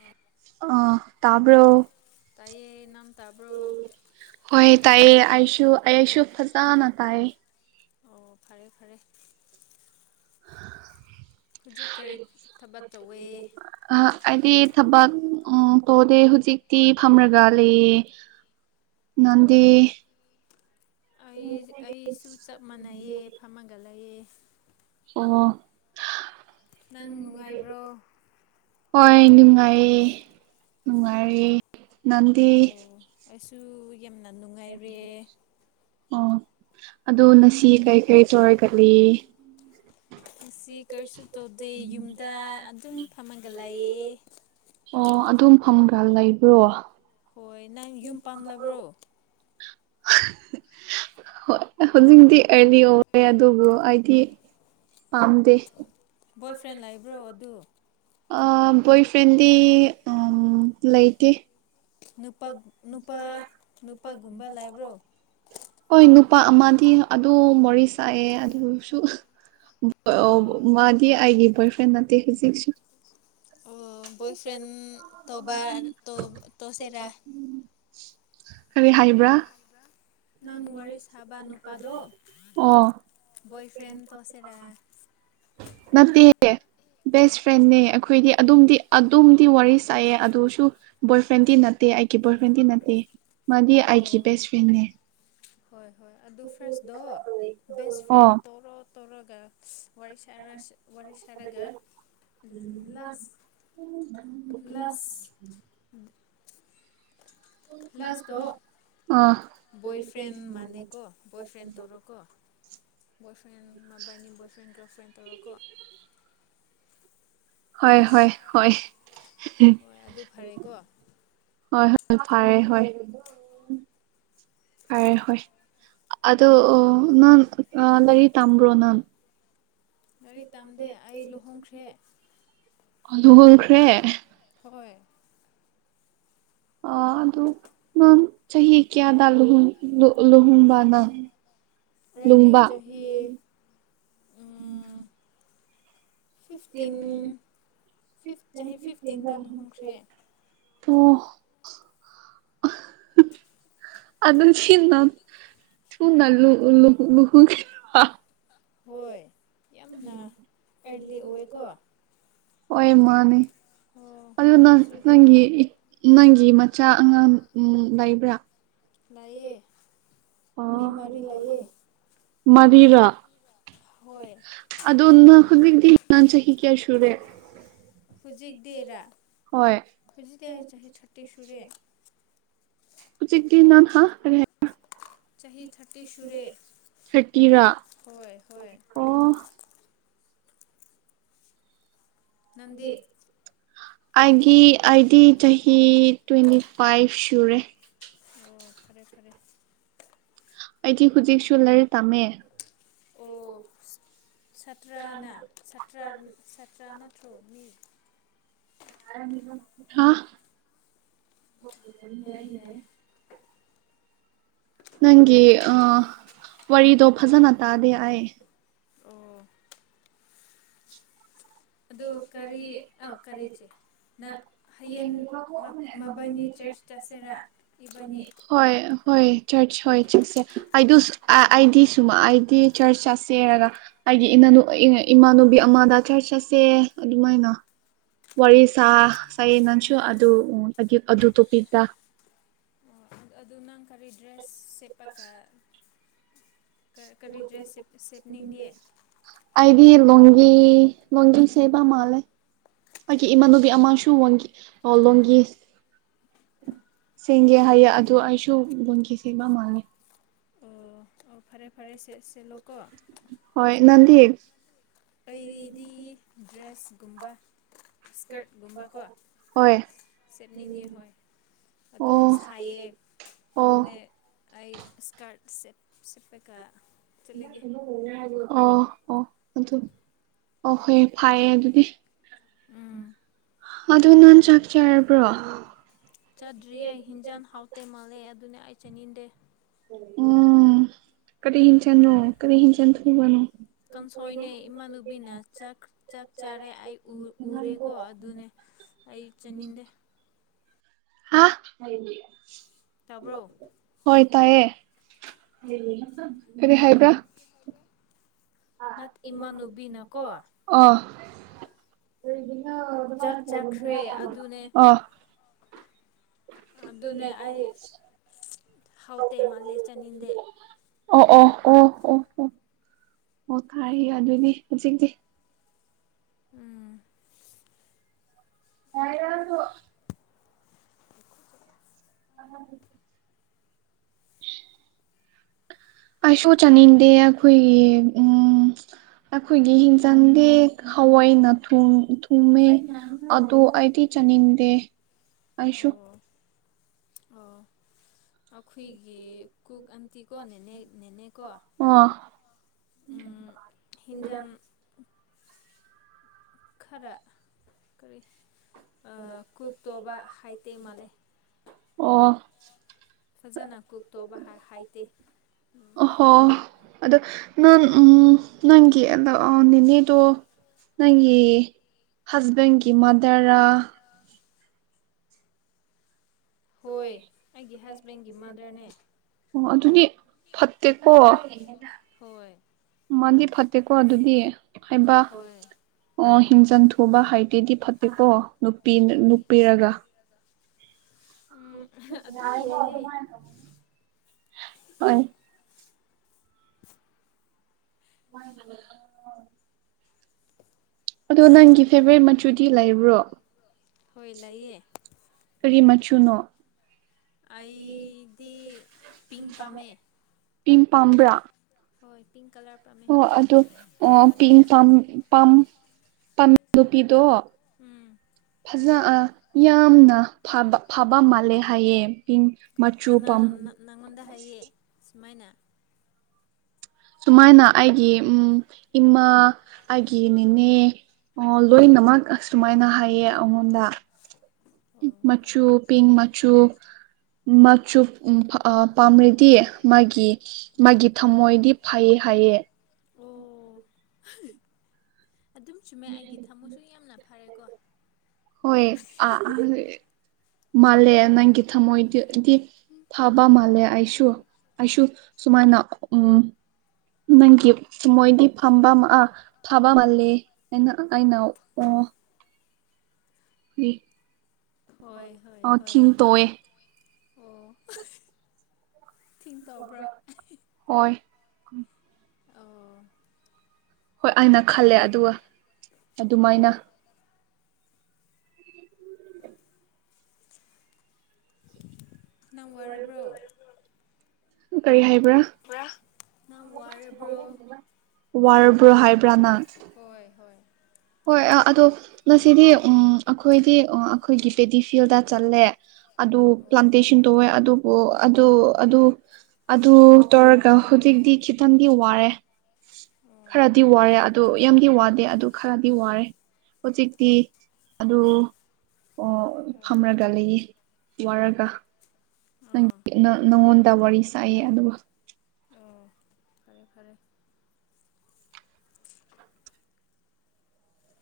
ꯑꯥ ꯑ ꯇꯥꯕꯔꯣ ꯇꯥꯏꯌꯦ ꯅꯪ ꯇꯕ꯭ꯔꯣ ꯍꯣꯏ ꯇꯥꯢꯑꯦ ꯑꯩꯁꯨ ꯑꯩ ꯑꯩꯁꯨ ꯐꯖꯅ ꯇꯥꯛꯑꯦ ꯑꯣ ꯐꯔꯦ ꯐꯔꯦ ꯍꯧꯖꯤꯛ ꯀꯔꯤ ꯊꯕꯛ ꯇꯧꯋꯦ ꯑ ꯍꯥꯏꯗꯤ ꯊꯕꯛ ꯎꯝ ꯇꯧꯗꯦ ꯍꯧꯖꯤꯛꯇꯤ ꯐꯝꯔꯒ ꯂꯩꯌꯦ ꯅꯪꯗꯤ ꯑꯣ ꯑꯩ ꯑꯩꯁꯨ ꯆꯞ ꯃꯥꯟꯅꯩꯑ ꯐꯝꯃꯒ ꯂꯩꯑꯦ ꯑꯣ ꯅꯪ ꯅꯨꯡꯉꯥꯏꯕ꯭ꯔꯣ ꯍꯣꯏ ꯅꯨꯡꯉꯥꯏꯌꯦ ꯅꯨꯡꯉꯥꯏꯋꯦ ꯅꯪꯗꯤ ꯑꯣ ꯑꯩꯁꯨ ꯌꯥꯝꯅ ꯅꯨꯡꯉꯥꯏꯔꯦ ꯑꯣ ꯑꯗꯨ ꯅꯁꯤ ꯀꯩ ꯀꯩ ꯇꯧꯔ ꯂꯩꯋꯦ ꯉꯁꯤ ꯀꯔꯤꯁꯨ ꯇꯧꯗꯦ ꯌꯨꯝꯗ ꯑꯗꯨꯝ ꯐꯝꯃꯒ ꯂꯩꯥꯌꯦ ꯑꯣ ꯑꯗꯨꯝ ꯐꯪꯕ꯭ꯔꯥ ꯂꯩꯕ꯭ꯔꯣ ꯍꯣꯏ ꯅꯪ ꯌꯨꯝ ꯄꯥꯝꯂꯕ꯭ꯔꯣ [unintelligible] ꯍꯣꯏ ꯍꯧꯖꯤꯛꯗꯤ ꯑꯩ ꯑꯣꯏꯔꯦ ꯑꯗꯨꯕꯨ ꯑꯩꯗꯤ ꯄꯥꯝꯗꯦ ꯕꯣꯏ ꯐ꯭ꯔꯦꯟ ꯂꯩꯕ꯭ꯔꯣ ꯑꯗꯨ ꯕꯣꯏ ꯐ꯭ꯔꯦꯟꯗꯤ ꯑꯥ ꯂꯩꯇꯦ ꯅꯨꯄꯥ ꯅꯨꯄꯥ ꯅꯨꯄꯥꯒꯨꯝꯕ ꯂꯩꯕ꯭ꯔꯣ ꯍꯣꯏ ꯅꯨꯄꯥ ꯑꯃꯗꯤ ꯑꯗꯨ ꯋꯥꯔꯤ ꯁꯥꯋꯦ ꯑꯗꯨꯁꯨ ꯃꯥꯗꯤ ꯑꯩꯒꯤ ꯕꯣꯏ ꯐ꯭ꯔꯦꯟ ꯅꯠꯇꯦ ꯍꯧꯖꯤꯛꯁꯨ ꯑꯣ ꯕꯣꯏ ꯐ꯭ꯔꯦꯟ ꯇꯣꯕꯥ ꯇ ꯇꯧꯁꯤꯔꯥ ꯀꯔꯤ ꯍꯥꯏꯕ꯭ꯔꯥ ꯅꯪ ꯋꯥꯔꯤ ꯁꯥꯕ ꯅꯨꯄꯥꯗꯣ ꯑꯣ ꯕꯣꯏ ꯐ꯭ꯔꯦꯟ ꯇꯣꯁꯤꯔꯥ ꯅꯠꯇ ꯕꯦꯁ ꯐ꯭ꯔꯦꯟꯅ ꯑꯩꯈꯣꯏꯗꯤ ꯑꯗꯨꯝꯗꯤ ꯑꯗꯨꯝꯗꯤ ꯋꯥꯔꯤ ꯁꯥꯏꯑꯦ ꯑꯗꯨꯁꯨ ꯕꯣꯏ ꯐ꯭ꯔꯦꯟꯗꯤ ꯅꯠꯇꯦ ꯑꯩꯒꯤ ꯕꯣꯏ ꯐ꯭ꯔꯦꯟꯗꯤ ꯅꯠꯇꯦ ꯃꯥꯗꯤ ꯑꯩꯒꯤ ꯑꯣ ꯕꯦꯁ ꯐ꯭ꯔꯦꯟꯦ ꯍꯣꯏ ꯍꯣꯏ ꯑꯗꯨ ꯐ꯭ꯔꯦꯁꯗꯣ ꯕꯦꯁ ꯐ꯭ꯔꯦꯟ ꯑꯣ ꯇꯣꯔꯣ ꯇꯧꯔꯒ ꯋꯥꯔꯤ ꯁꯥꯟꯅ ꯋꯥꯔꯤꯔꯁꯔꯒ ꯂ ꯎ ꯀ꯭ꯂꯅꯥꯁ ꯎ ꯂ꯭ꯂꯥꯁꯇꯣ ꯑꯥ ꯣꯏꯐ꯭ꯔꯦꯟꯗ ꯃꯥꯅꯤꯀ ꯣꯏꯐ꯭ꯔꯦꯟ ꯇꯔ ꯀ ꯕꯣꯏ ꯐ꯭ꯔꯦꯟ ꯃꯕꯥꯏꯅꯤ ꯕꯣꯏ ꯐ꯭ꯔꯦꯟ ꯒꯔꯜ ꯐ꯭ꯔꯦꯟ ꯇꯧꯔꯣꯀꯣ ꯍꯣꯏ ꯅꯨꯡ ꯍꯣꯏ ꯍ ꯍꯣꯏ ꯍꯣꯏ ꯑꯗꯨ ꯐꯔꯦꯀꯣ ꯍꯣꯏ ꯍꯣꯏ ꯐꯔꯦ ꯍꯣꯏ ꯐꯔꯦ ꯍꯣꯏ ꯑꯗꯣ ꯅꯪ ꯂꯥꯏꯔꯤꯛ ꯇꯝꯕ꯭ꯔꯣ ꯅꯪ ꯒꯥꯔꯤ ꯇꯝꯗꯦ ꯑꯩ ꯂꯨꯍꯣꯡꯈ꯭ꯔꯦ ꯀꯂ ꯍꯜꯈ꯭ꯔꯦ ꯍꯣꯏ ꯑ ꯑꯗꯨ ꯅꯪ ꯆꯍꯤ ꯀꯌꯥꯗꯨꯍ ꯂꯨꯍꯣꯡꯕꯅꯪ ꯔꯥꯏꯗꯤ ꯆ [inaudible] ꯎꯝ ꯐꯤꯐꯇꯤꯟ ꯐꯤꯐ ꯆꯍꯤ ꯐꯤꯐꯇꯤꯟꯗ ꯂꯨꯍꯣꯡꯈ꯭ꯔꯦ ꯇ [inaudible] ꯎ ꯑꯗꯨꯝ ꯁꯤꯤꯅꯝ ꯁꯨꯅ ꯂ ꯂ ꯂ ꯍꯣꯏ ꯌꯥꯝꯅ ꯑꯦꯔꯂꯤ ꯑꯣꯏꯀꯣ ꯑꯣꯏꯣꯏ ꯃꯥꯅꯤ [inaudible] ꯑꯣ ꯑꯗꯨ ꯁꯤ ꯍꯨꯠ ꯅꯪꯒꯤ ꯅꯪꯒꯤ ꯃꯆꯥ ꯑꯉꯥꯡ ꯂꯩꯕ꯭ꯔꯥ ꯂꯌꯦ ꯃꯤꯃꯔꯤ ꯂꯌꯦ ꯃꯔꯤꯔ ꯍꯣꯏ ꯑꯗꯣꯟꯅ ꯍꯗꯤ ꯅꯥꯟ ꯆ ꯍ ꯀꯌꯥꯁꯨꯨꯔꯦ ꯍꯧꯖꯤꯛꯇꯤꯔꯥ ꯍꯣꯏ ꯍꯧꯖꯤꯛꯇꯤ ꯑꯩ ꯆꯍꯤ ꯊꯥꯔꯇꯤ ꯁꯨꯔꯦ ꯎꯆ ꯎꯆꯛꯇ ꯅꯥꯟ ꯍꯥꯔꯦ ꯆꯍꯤ ꯊꯥꯔꯇꯤ ꯁꯨꯔꯦ ꯊꯥꯔꯇꯤꯔꯥ ꯍꯣꯏ ꯍꯣꯏ ꯑꯣ ꯅꯗꯤ ꯑꯩꯒꯤ ꯑꯥꯏꯗꯤ ꯆꯍꯤ ꯇ꯭ꯋꯦꯟꯇꯤ ꯐꯥꯏꯚ ꯁꯨꯔꯦ ꯑꯣ ꯐꯔꯦ ꯐꯔꯦ ꯑꯩꯗꯤ ꯍꯧꯖꯤꯛꯁꯨ ꯂꯥꯏꯔꯤꯛ ꯇꯝꯃꯦ ꯑꯣ ꯠꯇ꯭ꯔꯅꯠꯇ꯭ꯔ ꯁꯠꯇ꯭ꯔꯅꯠꯇ꯭ꯔꯣ ꯃꯤ ꯔ ꯌꯥꯏꯌꯦ ꯌꯥꯏꯌꯦ ꯅꯪꯒꯤ ꯑ ꯋꯥꯔꯤꯗꯣ ꯐꯖꯅ ꯇꯥꯗꯦ ꯍꯥꯏ ꯑꯣ ꯑꯗꯨ ꯀꯔꯤ ꯑꯧ ꯀꯔꯤ ꯆꯦ ꯍꯌꯦꯡ ꯃꯕꯥꯅꯤ ꯆꯔꯆ ꯆꯁꯦꯔꯥ ꯏꯕꯥꯅꯤ ꯍꯣꯏ ꯍꯣꯏ ꯆꯔꯆ ꯍꯣꯏ ꯆꯠꯁꯦ ꯑꯩ ꯑꯩꯗꯤ ꯁꯨꯝꯃꯛ ꯑꯩꯗꯤ ꯆꯔꯆ ꯆꯠꯁꯦꯔꯒ ꯑꯩꯒꯤ ꯏꯃꯥꯟꯅꯨꯕꯤ ꯑꯃꯗ ꯆꯔꯆ ꯆꯠꯁꯦ ꯑꯗꯨꯃꯥꯏꯅ ꯋꯥꯔꯤ ꯁꯥ ꯁꯥꯏꯌꯦ ꯅꯪꯁꯨ ꯑꯗꯨ ꯎ ꯑꯗꯨ ꯇꯣꯄꯤꯛꯂꯥ ꯑꯣ ꯑꯗꯨ ꯅꯪ ꯀꯔꯤ ꯗ꯭ꯔꯦꯁ ꯁꯦꯠꯄꯒ ꯀꯔꯤ ꯗ꯭ꯔꯦꯁ ꯁꯦꯠꯅꯤꯡꯉꯤ ꯑꯩꯗꯤ ꯂꯣꯡꯒꯤ ꯂꯣꯡꯒꯤ ꯁꯦꯠꯕ ꯃꯥꯜꯂꯦ ꯑꯩꯒꯤ ꯏꯃꯥꯟꯅꯕꯤ ꯑꯃꯁꯨ ꯂꯣꯡꯒꯤ ꯁꯦꯝꯒꯦ ꯍꯥꯏꯌꯦ ꯑꯗꯨ ꯑꯩꯁꯨ ꯂꯣꯡꯒꯤ ꯁꯦꯡꯕ ꯃꯥꯜꯂꯦ ꯑꯣ ꯑꯣ ꯐꯔꯦ ꯐꯔꯦ ꯁꯦꯠꯂꯣꯀꯣ ꯍꯣꯏ ꯅꯗꯤ ꯀꯩꯗꯤ ꯗ꯭ꯔꯦꯁꯀꯨꯝꯕ ꯏꯁꯀꯔꯠ ꯀꯨꯝꯕ ꯀꯣ ꯍꯣꯏ ꯁꯦꯠꯅꯤꯡ ꯉꯦ ꯍꯣꯏ ꯑꯗꯨꯝ ꯑꯣ ꯁꯥꯏꯌꯦ ꯑꯣ ꯑꯗꯨꯅꯦ ꯑꯣ ꯑꯩ ꯁꯀꯔꯠ ꯁꯦꯠ ꯁꯦꯠꯕꯒ ꯑꯣ ꯑꯣ ꯑꯗꯨ ꯑꯣ ꯍꯣꯏ ꯐꯥꯏꯌꯦ ꯑꯗꯨꯗꯤ ꯑꯗꯨ ꯅꯪ ꯆꯥꯛꯆꯔꯕ꯭ꯔꯣ ꯆꯥꯇ꯭ꯔꯤꯌꯦ ꯍꯤꯟꯖꯥꯡ ꯍꯥꯎꯇꯦ ꯃꯥꯜꯂꯦ ꯑꯗꯨꯅꯦ ꯑꯩ ꯆꯥꯅꯤꯡꯗꯦ ꯎꯝ ꯀꯔꯤ ꯍꯤꯟꯆꯥꯡꯅꯣ ꯀꯔꯤ ꯍꯤꯟꯆꯥꯡ ꯊꯣꯡꯕꯅꯣ ꯀꯥꯡꯁꯣꯏꯅꯦ ꯏꯃꯥꯟꯅꯕꯤꯅ ꯆꯥꯛ ꯆꯥꯔꯦ ꯑꯩ ꯎꯔꯦꯀꯣ ꯑꯗꯨꯅꯦ ꯑꯩ ꯆꯥꯅꯤꯡꯗꯦ ꯍꯥ ꯇꯥꯕ꯭ꯔꯣ ꯍꯣꯏ ꯇꯥꯏꯌꯦ ꯀꯔꯤ ꯍꯥꯏꯕ꯭ꯔꯥ ꯅꯠ ꯏꯃꯥꯟꯅꯕꯤꯅꯀꯣ ꯑꯣ ꯆꯥꯛ ꯆꯥꯈ꯭ꯔꯦ ꯑꯣ ꯑꯗꯨꯅ ꯑꯩ ꯍꯥꯎꯇꯧ ꯃꯥꯟꯇꯦ ꯆꯥꯅꯤꯡꯗꯦ ꯑꯣ ꯑꯣ ꯑꯣ ꯑꯣ ꯑꯣ ꯑꯣ ꯇꯥꯏꯌꯦ ꯑꯗꯨꯗꯤ ꯍꯧꯖꯤꯛꯇꯤ ꯎꯝ ꯍꯥꯏꯔ [inaudible] ꯑ [inaudible] ꯑꯩꯁꯨ ꯆꯥꯅꯤꯡꯗꯦ ꯑꯩꯈꯣꯏꯒꯤ ꯎ ꯑꯩꯈꯣꯏꯒꯤ ꯍꯤꯡꯖꯥꯡꯗꯤ ꯍꯋꯥꯏ ꯊꯣꯡꯉꯦ ꯑꯗꯣ ꯑꯩꯗꯤ ꯆꯅꯤꯡꯗꯦ ꯑꯩꯁꯨ ꯑ ꯑꯩꯈꯣꯏꯒꯤ ꯀꯨꯛ ꯑꯟꯇꯤꯀꯣ ꯅꯦꯅꯦ ꯅꯦꯅꯦꯀꯣ ꯑ ꯊ ꯎꯝ [unintelligible] ꯍꯤꯟꯖꯥꯡ ꯈꯔ ꯀꯔꯤ ꯀꯨꯛ ꯇꯣꯧꯕ ꯍꯩꯗꯕ ꯃꯥꯜꯂꯦ ꯑꯣ ꯐꯖꯅ ꯀꯨꯛ ꯇꯧꯕ ꯍꯩꯇꯦ ꯍꯣ ꯑꯗꯣ ꯅꯥꯟ ꯎꯝ ꯅꯪꯒꯤ ꯅꯦꯅꯦꯗꯣ ꯅꯪꯒꯤ ꯍꯁꯕꯦꯟ ꯒꯤ ꯃꯗꯔ ꯔꯥ ꯑ ꯍꯣꯏ ꯑꯩꯒꯤ ꯍꯁꯕꯦꯟꯒꯤ ꯃꯥꯗꯔꯅꯦ ꯑꯣ ꯑꯗꯨꯅꯤ ꯐꯠꯇꯦꯀꯣ ꯍꯣꯏ ꯃꯥꯗꯤ ꯐꯠꯇꯦꯀꯣ ꯑꯗꯨꯗꯤ ꯍꯥꯏꯕ ꯍꯣꯏ ꯑꯣ ꯍꯤꯡꯖꯥꯡ ꯊꯣꯡꯕ ꯍꯩꯇꯔꯗꯤ ꯐꯠꯇꯦꯀꯣ ꯅꯨꯄꯤ ꯍꯣꯏ ꯅꯨꯄꯤꯑꯣꯏꯔꯒ ꯎꯝ ꯍ ꯑꯗꯨꯝ ꯌꯥꯏꯌꯦ [inaudible] ꯎ [unintelligible] ꯑꯗꯣ ꯅꯪꯒꯤ ꯐꯦꯚꯣꯔꯥꯠ ꯃꯆꯨꯗꯤ ꯂꯩꯕ꯭ꯔꯣ ꯍꯣꯏ ꯂꯩꯌꯦ ꯀꯔꯤ ꯃꯆꯨꯅꯣ ꯑꯩꯗꯤ ꯄꯤꯡ ꯄꯥꯝꯃꯦ ꯄꯤꯡ ꯄꯥꯝꯕ꯭ꯔꯥ ꯍꯣꯏ ꯄꯤꯡ ꯀꯂꯔ ꯄꯥꯝꯃꯦ ꯑꯣ ꯑꯗꯨ ꯑ ꯄꯤꯡ ꯄꯥꯝ ꯄꯥꯝ ꯅꯨꯄꯤꯗꯣ ꯎꯝ ꯐꯖ ꯌꯥꯝꯅ ꯐꯕ ꯐꯕ ꯃꯥꯜꯂꯦ ꯍꯥꯏꯌꯦ ꯄꯤꯡ ꯃꯆꯨ ꯄꯥꯝ ꯀꯅꯥꯅꯣ ꯅꯪꯉꯣꯟꯗ ꯍꯥꯏꯌꯦ ꯁꯨꯃꯥꯏꯅ ꯁꯨꯃꯥꯏꯅ ꯑꯩꯒꯤ ꯏꯃꯥ ꯑꯩꯒꯤ ꯅꯦꯅꯦ ꯑꯣ ꯂꯣꯏꯅꯃꯛ ꯁꯨꯃꯥꯏꯅ ꯍꯥꯏꯌꯦ ꯑꯩꯉꯣꯟꯗ ꯑꯣ ꯐꯔꯦ ꯃꯆꯨ ꯄꯤꯡ ꯃꯆꯨ ꯃꯆꯨ ꯄꯥꯝꯔꯗꯤ ꯃꯥꯒꯤ ꯃꯥꯒꯤ ꯊꯝꯃꯣꯏꯗꯤ ꯐꯩ ꯍꯥꯏꯌꯦ ꯑꯣ ꯑꯗꯨꯝ ꯆꯨꯝꯃꯦ ꯑꯩꯒꯤ ꯊꯃꯣꯏꯁꯨ ꯌꯥꯝꯅ ꯐꯔꯦꯀꯣ ꯍꯣꯏ ꯑꯥ ꯃꯥꯜꯂꯦ ꯅꯪꯒꯤ ꯊꯝꯃꯣꯏꯗꯗꯤ ꯐꯕ ꯃꯥꯜꯂꯦ ꯑꯩꯁꯨ ꯑꯩꯁꯨ ꯁꯨꯃꯥꯏꯅ ꯎ ꯅꯪꯒꯤ ꯊꯃꯣꯏꯗꯤ ꯐꯕ ꯑ ꯐꯕ ꯃꯥꯜꯂꯦ ꯑꯩꯅ ꯑꯩꯅ ꯑꯣ ꯗꯤ ꯍꯣꯏ ꯍꯣꯏ ꯑꯣ ꯍꯣꯏ ꯊꯤꯡ ꯇꯧꯑꯦ ꯑꯣ ꯊꯤꯡ ꯇꯧꯕ꯭ꯔꯥ ꯍꯣꯏ ꯑꯣ ꯍꯣꯏ ꯑꯩꯅ ꯈꯜꯂꯦ ꯑꯗꯨꯒ ꯑꯣ ꯑꯗꯨꯃꯥꯏꯅ ꯅꯪ ꯋꯥꯔꯕ꯭ꯔꯣ ꯀꯔꯤ ꯍꯥꯏꯕ꯭ꯔꯥ ꯄꯨꯔꯥ ꯅꯪ ꯋꯥꯔꯕ꯭ꯔꯣ ꯋꯥꯔꯕ꯭ꯔꯣ ꯍꯥꯏꯕ꯭ꯔꯥ ꯅꯪ ꯍꯣꯏ ꯍꯣꯏ ꯍꯣꯏ ꯑꯗꯣ ꯉꯁꯤꯗꯤ ꯎꯝ ꯑꯩꯈꯣꯏꯗꯤ ꯑꯩꯈꯣꯏꯒꯤ ꯄꯦꯗꯤ ꯐꯤꯜꯗ ꯆꯠꯂꯦ ꯑꯗꯨ ꯑꯣ ꯄ꯭ꯂꯥꯟꯇꯦꯁꯟ ꯇꯧꯋꯦ ꯑꯗꯨꯕꯨ ꯑꯗꯨ ꯑꯗꯨ ꯑꯗꯨ ꯇꯧꯔꯒ ꯍꯧꯖꯤꯛꯇꯤ ꯈꯤꯇꯪꯗꯤ ꯋꯥꯔꯦ ꯑꯣ ꯈꯔꯗꯤ ꯋꯥꯔꯦ ꯑꯗꯨ ꯌꯥꯝꯗꯤ ꯋꯥꯗꯦ ꯑꯗꯨ ꯈꯔꯗꯤ ꯋꯥꯔꯦ ꯍꯧꯖꯤꯛꯇꯤ ꯑꯗꯨ ꯑꯣ ꯍꯣꯏ ꯍꯣꯏ ꯐꯝꯔꯒ ꯂꯩꯌꯦ ꯋꯥꯔꯒ ꯑꯥ ꯅꯪ ꯅꯪꯉꯣꯟꯗ ꯋꯥꯔꯤ ꯁꯥꯏꯑꯦ ꯑꯗꯨꯒ ꯑ ꯐꯔꯦ ꯐꯔꯦ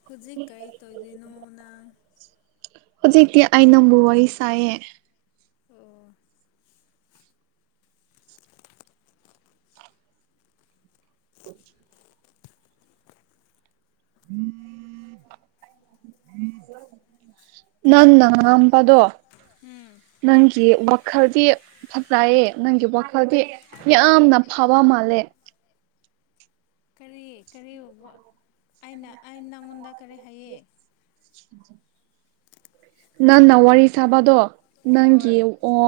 ꯍꯧꯖꯤꯛ ꯀꯔꯤ ꯇꯧꯗꯣꯏꯅꯣ ꯅꯪ ꯍꯧꯖꯤꯛꯇꯤ ꯑꯩ ꯅꯪꯕꯨ ꯋꯥꯔꯤ ꯁꯥꯏꯌꯦ ꯑꯣ [unintelligible] [unintelligible] ꯅꯪꯅ ꯉꯥꯡꯕꯗꯣ ꯎꯝ ꯅꯪꯒꯤ ꯋꯥꯈꯜꯗꯤ ꯐꯠꯖꯩꯌꯦ ꯅꯪꯒꯤ ꯋꯥꯈꯜꯗꯤ ꯌꯥꯝꯅ ꯐꯕ ꯃꯥꯜꯂꯦ ꯀꯔꯤ ꯀꯔꯤ ꯑꯩꯅ ꯑꯩ ꯅꯪꯉꯣꯟꯗ ꯀꯔꯤ ꯍꯥꯏꯌꯦ ꯅꯪꯅꯥ ꯋꯥꯔꯤ ꯁꯥꯕꯗꯣ ꯅꯪꯒꯤ ꯍꯣꯏ ꯑꯣ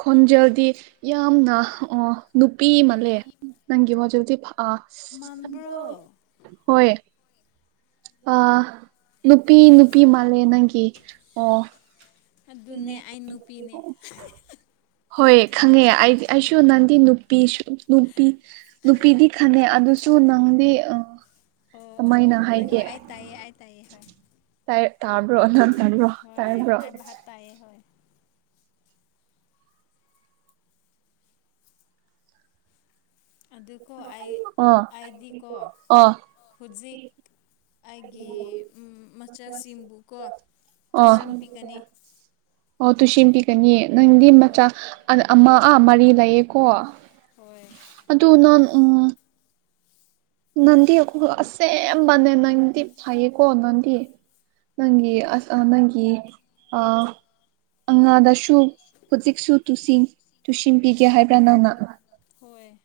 ꯈꯣꯟꯖꯦꯜꯗꯤ ꯌꯥꯝꯅ ꯑꯣ ꯅꯨꯄꯤ ꯃꯥꯂꯦ ꯅꯪꯒꯤ ꯃꯆꯨꯗꯤ ꯐ ꯑ ꯃꯥꯟꯕ꯭ꯔꯣ ꯍꯣꯏ ꯑ ꯅꯨꯄꯤ ꯅꯨꯄꯤ ꯃꯥꯜꯂꯦ ꯅꯪꯒꯤ ꯑꯣ ꯑꯗꯨꯅꯦ ꯑꯩ ꯅꯨꯄꯤꯅꯦ ꯍꯣꯏ ꯈꯪꯉꯦ ꯑꯩ ꯑꯩꯁꯨ ꯅꯪꯗꯤ ꯅꯨꯄꯤꯁꯨ ꯅꯨꯄꯤ ꯅꯨꯄꯤꯗꯤ ꯈꯉꯦ ꯑꯗꯨꯁꯨ ꯅꯪꯗꯤ ꯍ ꯑꯣ ꯀꯃꯥꯏꯅ ꯑꯣ ꯍꯣꯏ ꯍꯣꯏ ꯑꯩ ꯇꯥꯏꯑꯌꯦ ꯑꯩ ꯇꯥꯏꯌꯦꯦ ꯍꯣꯏ ꯇ ꯇꯥꯕ꯭ꯔꯣꯣ ꯇ꯭ꯔꯣ ꯍꯣꯏꯚ ꯇꯥꯏꯑꯦ ꯍꯣꯏ ꯑꯗꯨꯣ ꯑꯩ ꯑꯣ ꯑꯩꯗꯤꯀꯣ ꯑꯣ ꯍꯧꯖꯤꯛ ꯑꯩꯒꯤ ꯃꯆꯥꯁꯤꯡꯕꯨꯀꯣ ꯑꯣ ꯇꯨꯏꯁꯤꯟ ꯄꯤꯒꯅꯤ ꯑꯣ ꯇꯨꯁꯦꯝꯕꯤꯒꯅꯤꯌꯦ ꯅꯪꯗꯤ ꯍꯣꯏ ꯃꯆꯥ ꯑꯃ ꯃꯔꯤ ꯂꯩꯌꯦꯀꯣ ꯍꯣꯏ ꯑꯗꯨ ꯅ ꯅꯟꯗꯤ ꯑꯁ ꯑꯃꯕꯅꯦ ꯅꯟꯗꯤ ꯐꯥꯏꯌꯦꯀꯣ ꯅꯟꯗꯤ ꯅꯪꯒꯤ ꯑꯁ ꯅꯪꯒꯤ ꯑ ꯑꯉꯥꯗꯁꯨ ꯍꯧꯖꯤꯛꯁꯨ ꯇꯨꯁꯤꯟ ꯇꯨꯁꯤꯟꯕꯤꯒꯦ ꯍꯥꯏꯕ꯭ꯔꯥ ꯅꯪꯅ ꯍꯣꯏ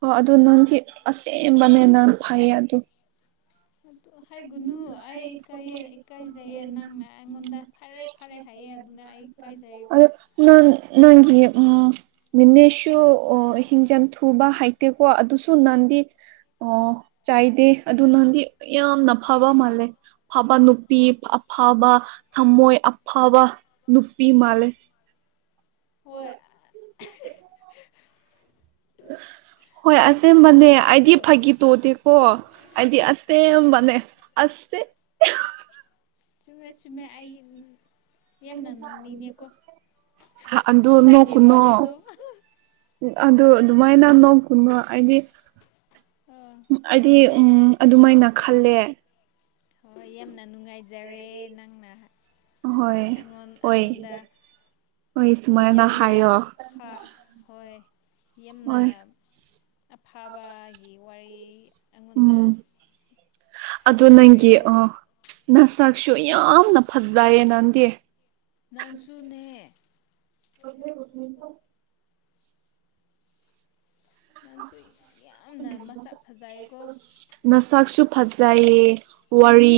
ꯑꯣ ꯑꯗꯨ ꯅꯪꯗꯤ ꯑꯁꯦꯡꯕꯅꯦ ꯅꯥꯟ ꯐꯩꯌꯦ ꯑꯗꯨ ꯑꯗꯨ ꯍ ꯒꯨꯅꯨ ꯑꯩ ꯏꯀꯥꯏꯌꯦ ꯏꯀꯥꯏꯖꯩꯌꯦ ꯅꯪꯅ ꯑꯩꯉꯣꯟꯗ ꯐꯔꯦꯞ ꯐꯔꯦ ꯍꯥꯏꯑꯦ ꯑꯗꯨꯅ ꯑꯩ ꯀꯥꯏꯖꯌꯦꯀꯣ ꯑꯗꯣ ꯅꯪ ꯅꯪ ꯎꯝ ꯅꯦꯅꯦꯁꯨ ꯑꯣ ꯍꯤꯡꯖꯟ ꯊꯨꯕ ꯍꯥꯏꯩꯇꯦꯀꯣ ꯑꯗꯨꯁꯨ ꯅꯥꯟꯗꯤ ꯑꯣ ꯆꯥꯏꯗꯦ ꯑꯗꯨ ꯅꯍꯥꯟꯗꯤ ꯌꯥꯝꯅ ꯐꯕ ꯃꯥꯜꯂꯦ ꯑꯐꯕ ꯅꯨꯄꯤ ꯑꯐꯕ ꯊꯝꯃꯣꯏ ꯑꯐꯕ ꯅꯨꯄꯤ ꯃꯥꯜꯂꯦ ꯍꯣꯏ ꯍꯣꯏ ꯑꯩꯁꯨ ꯑꯁꯕꯅꯦ ꯈꯟꯗꯦ ꯑꯩꯁꯨ ꯑꯩꯗꯤ ꯐꯥꯒꯤ ꯇꯣꯗꯤꯦ ꯍꯣ ꯍꯥꯏꯗꯤ ꯑꯁꯦꯕꯅꯦ ꯑꯁꯦ ꯆꯨꯝꯃꯦ ꯆꯨꯝꯃꯦ ꯑꯩ ꯌꯥꯝꯅ ꯅꯣꯡꯅꯤꯡꯉꯀꯣ ꯑꯗꯨ ꯅꯪꯒꯤ ꯅꯣꯛꯀꯅꯣ ꯋꯥꯔꯤꯔꯤꯗꯣ ꯑꯗꯨ ꯑꯗꯨꯃꯥꯏꯅ ꯅꯣꯡ ꯀꯨꯟꯕ ꯍꯥꯏꯗꯤ ꯑꯥ ꯍꯣꯏ ꯍꯥꯏꯗꯤ ꯍꯣꯏ ꯎꯝ ꯍꯣꯏ ꯑꯗꯨꯃꯥꯏꯅ ꯈꯜꯂꯦ ꯍꯣꯏ ꯌꯥꯝꯅ ꯅꯨꯡꯉꯥꯏ ꯖꯔꯦ ꯍꯣꯏ ꯅꯪꯅꯣꯟ ꯍꯣꯏ ꯑꯩꯉꯣꯟꯗ ꯍꯣꯏ ꯁꯨꯃꯥꯏꯅ ꯌꯥꯝꯅ ꯍꯥꯏꯌꯣ ꯍꯣꯏ ꯌꯥꯝꯅ ꯍꯣꯏ ꯑꯐꯕꯒꯤ ꯋꯥꯔꯤ ꯑꯩꯉꯣꯟꯗ ꯑ ꯅꯪꯒꯤ ꯍꯥꯏꯕꯤꯈ꯭ꯔꯦꯀꯣ ꯑꯣ ꯅꯁꯛꯁꯨ ꯌꯥꯝꯅ ꯐꯖꯌꯦ ꯅꯥꯟꯗꯤ ꯅꯟꯁꯨꯨꯅꯦ ꯀꯦꯁ ꯅꯪꯁꯨ ꯌꯥꯝꯅ ꯃꯁꯥ ꯐꯖꯩꯌꯦꯀꯣ ꯅꯁꯛꯁꯨ ꯐꯖꯩꯌꯦ ꯋꯥꯔꯤ ꯆꯨꯝꯃꯤ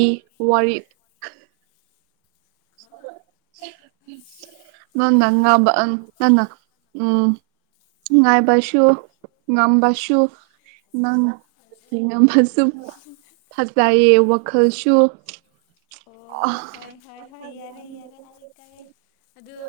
ꯅꯥꯟꯪ ꯅꯪ ꯎꯝ ꯉꯥꯏꯕꯁꯨꯁꯨ ꯉꯝꯕꯥꯁꯨꯁꯨ ꯪ ꯑꯃꯁꯁꯨ ꯐꯖꯩꯌꯦ ꯋꯥꯈꯜꯁꯨ ꯑ ꯑꯣ ꯍꯣꯏ ꯍꯣꯏ ꯍꯣꯏ ꯌꯥꯔꯦ ꯌꯥꯔꯦ ꯑꯩꯇꯥꯔꯦ ꯑꯗꯨ